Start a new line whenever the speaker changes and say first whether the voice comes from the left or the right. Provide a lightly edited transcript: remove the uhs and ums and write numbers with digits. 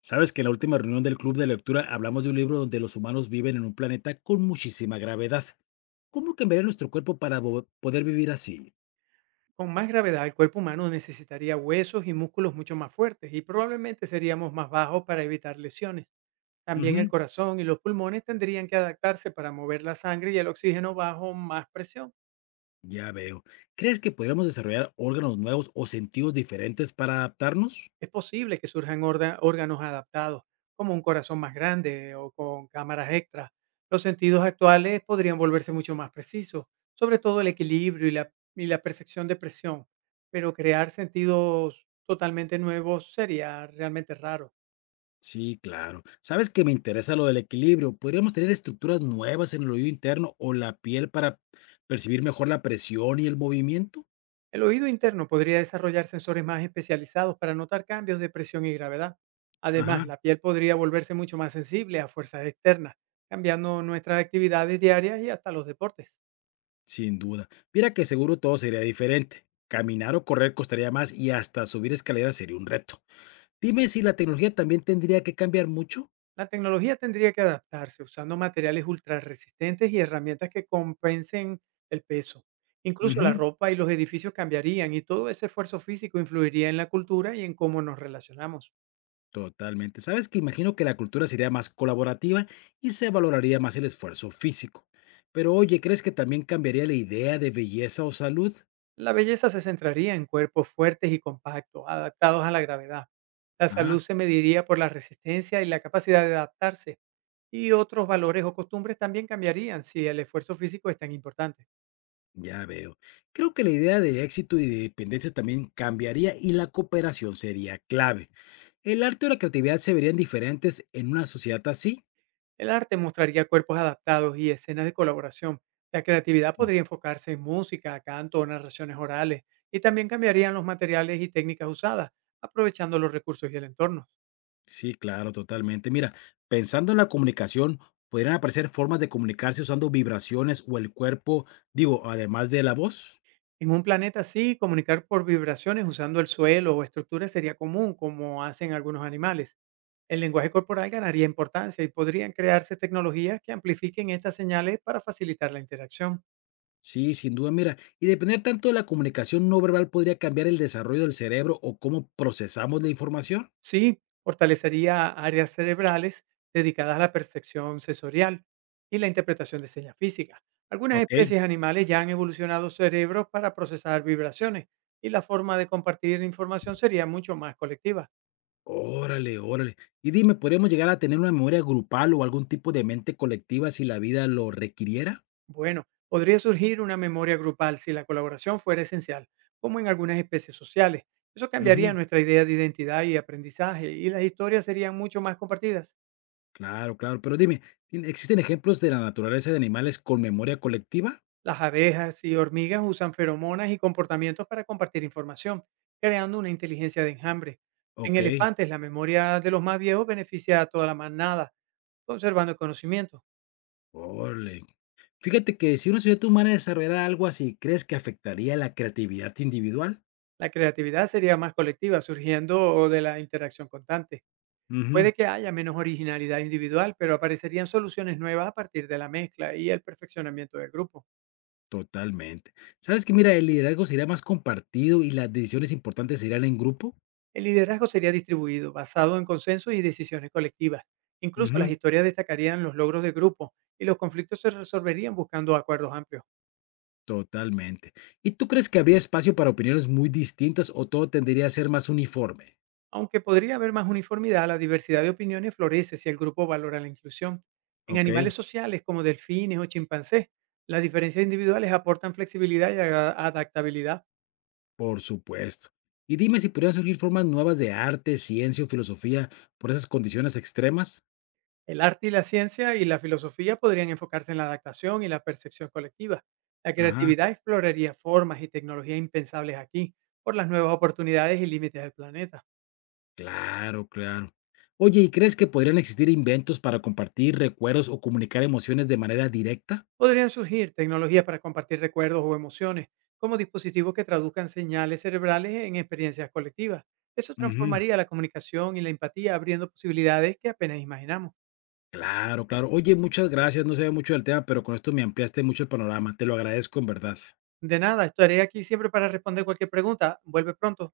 left: Sabes que en la última reunión del club de lectura hablamos de un libro donde los humanos viven en un planeta con muchísima gravedad. ¿Cómo cambiaría nuestro cuerpo para poder vivir así?
right: Con más gravedad, el cuerpo humano necesitaría huesos y músculos mucho más fuertes y probablemente seríamos más bajos para evitar lesiones. También el
left: Ujú,
right: corazón y los pulmones tendrían que adaptarse para mover la sangre y el oxígeno bajo más presión.
left: ya veo. ¿Crees que podríamos desarrollar órganos nuevos o sentidos diferentes para adaptarnos?
right: Es posible que surjan órganos adaptados, como un corazón más grande o con cámaras extras. Los sentidos actuales podrían volverse mucho más precisos, sobre todo el equilibrio y la percepción de presión, pero crear sentidos totalmente nuevos sería realmente raro.
left: Sí, claro. Sabes que me interesa lo del equilibrio. ¿Podríamos tener estructuras nuevas en el oído interno o la piel para percibir mejor la presión y el movimiento?
right: El oído interno podría desarrollar sensores más especializados para notar cambios de presión y gravedad.
left: Ajá.
right: Además, la piel podría volverse mucho más sensible a fuerzas externas, cambiando nuestras actividades diarias y hasta los deportes.
left: Sin duda. Mira que seguro todo sería diferente. Caminar o correr costaría más y hasta subir escaleras sería un reto. Dime si la tecnología también tendría que cambiar mucho.
right: La tecnología tendría que adaptarse usando materiales ultra resistentes y herramientas que compensen el peso. Incluso la
left: Ujú,
right: ropa y los edificios cambiarían y todo ese esfuerzo físico influiría en la cultura y en cómo nos relacionamos.
left: totalmente. Sabes que imagino que la cultura sería más colaborativa y se valoraría más el esfuerzo físico. Pero oye, ¿crees que también cambiaría la idea de belleza o salud?
right: La belleza se centraría en cuerpos fuertes y compactos, adaptados a la gravedad. La
left: Ajá,
right: salud se mediría por la resistencia y la capacidad de adaptarse, y otros valores o costumbres también cambiarían si el esfuerzo físico es tan importante.
left: ya veo. Creo que la idea de éxito y de dependencia también cambiaría y la cooperación sería clave. ¿El arte o la creatividad se verían diferentes en una sociedad así?
right: El arte mostraría cuerpos adaptados y escenas de colaboración. La creatividad podría enfocarse en música, canto o narraciones orales, y también cambiarían los materiales y técnicas usadas, aprovechando los recursos y el entorno.
left: Sí, claro, totalmente. Mira, pensando en la comunicación, podrían aparecer formas de comunicarse usando vibraciones o el cuerpo, digo, además de la voz.
right: En un planeta así, comunicar por vibraciones usando el suelo o estructuras sería común, como hacen algunos animales. El lenguaje corporal ganaría importancia y podrían crearse tecnologías que amplifiquen estas señales para facilitar la interacción.
left: Sí, sin duda, mira, y depender tanto de la comunicación no verbal podría cambiar el desarrollo del cerebro o cómo procesamos la información.
right: Sí, fortalecería áreas cerebrales dedicadas a la percepción sensorial y la interpretación de señas físicas. Algunas
left: Ok,
right: especies animales ya han evolucionado cerebros para procesar vibraciones y la forma de compartir información sería mucho más colectiva.
left: órale, órale. Y dime, ¿podríamos llegar a tener una memoria grupal o algún tipo de mente colectiva si la vida lo requiriera?
right: Bueno, podría surgir una memoria grupal si la colaboración fuera esencial, como en algunas especies sociales. Eso
left: Ujú,
right: cambiaría nuestra idea de identidad y aprendizaje, y las historias serían mucho más compartidas.
left: claro, claro, pero dime, ¿existen ejemplos de la naturaleza de animales con memoria colectiva?
right: Las abejas y hormigas usan feromonas y comportamientos para compartir información, creando una inteligencia de enjambre. En
left: Ok.
right: elefantes, la memoria de los más viejos beneficia a toda la manada, conservando el conocimiento.
left: Órale. Fíjate que si una sociedad humana desarrollara algo así, ¿crees que afectaría la creatividad individual?
right: La creatividad sería más colectiva, surgiendo de la interacción constante.
left: Ujú.
right: Puede que haya menos originalidad individual, pero aparecerían soluciones nuevas a partir de la mezcla y el perfeccionamiento del grupo.
left: Totalmente. ¿Sabes que mira, el liderazgo sería más compartido y las decisiones importantes serían en grupo?
right: El liderazgo sería distribuido, basado en consenso y decisiones colectivas. Incluso las
left: Ujú.
right: historias destacarían los logros de grupo y los conflictos se resolverían buscando acuerdos amplios.
left: Totalmente. ¿Y tú crees que habría espacio para opiniones muy distintas o todo tendría a ser más uniforme?
right: Aunque podría haber más uniformidad, la diversidad de opiniones florece si el grupo valora la inclusión. En
left: Ok.
right: animales sociales como delfines o chimpancés, las diferencias individuales aportan flexibilidad y adaptabilidad.
left: Por supuesto. Y dime si podrían surgir formas nuevas de arte, ciencia o filosofía por esas condiciones extremas.
right: El arte y la ciencia y la filosofía podrían enfocarse en la adaptación y la percepción colectiva. La
left: Ajá.
right: creatividad exploraría formas y tecnologías impensables aquí por las nuevas oportunidades y límites del planeta.
left: Claro, claro. Oye, ¿y crees que podrían existir inventos para compartir recuerdos o comunicar emociones de manera directa?
right: Podrían surgir tecnologías para compartir recuerdos o emociones, como dispositivos que traduzcan señales cerebrales en experiencias colectivas. Eso
left: Ujú,
right: transformaría la comunicación y la empatía, abriendo posibilidades que apenas imaginamos.
left: claro, claro. Oye, muchas gracias. No sé mucho del tema, pero con esto me ampliaste mucho el panorama. Te lo agradezco en verdad.
right: De nada, estaré aquí siempre para responder cualquier pregunta. Vuelve pronto.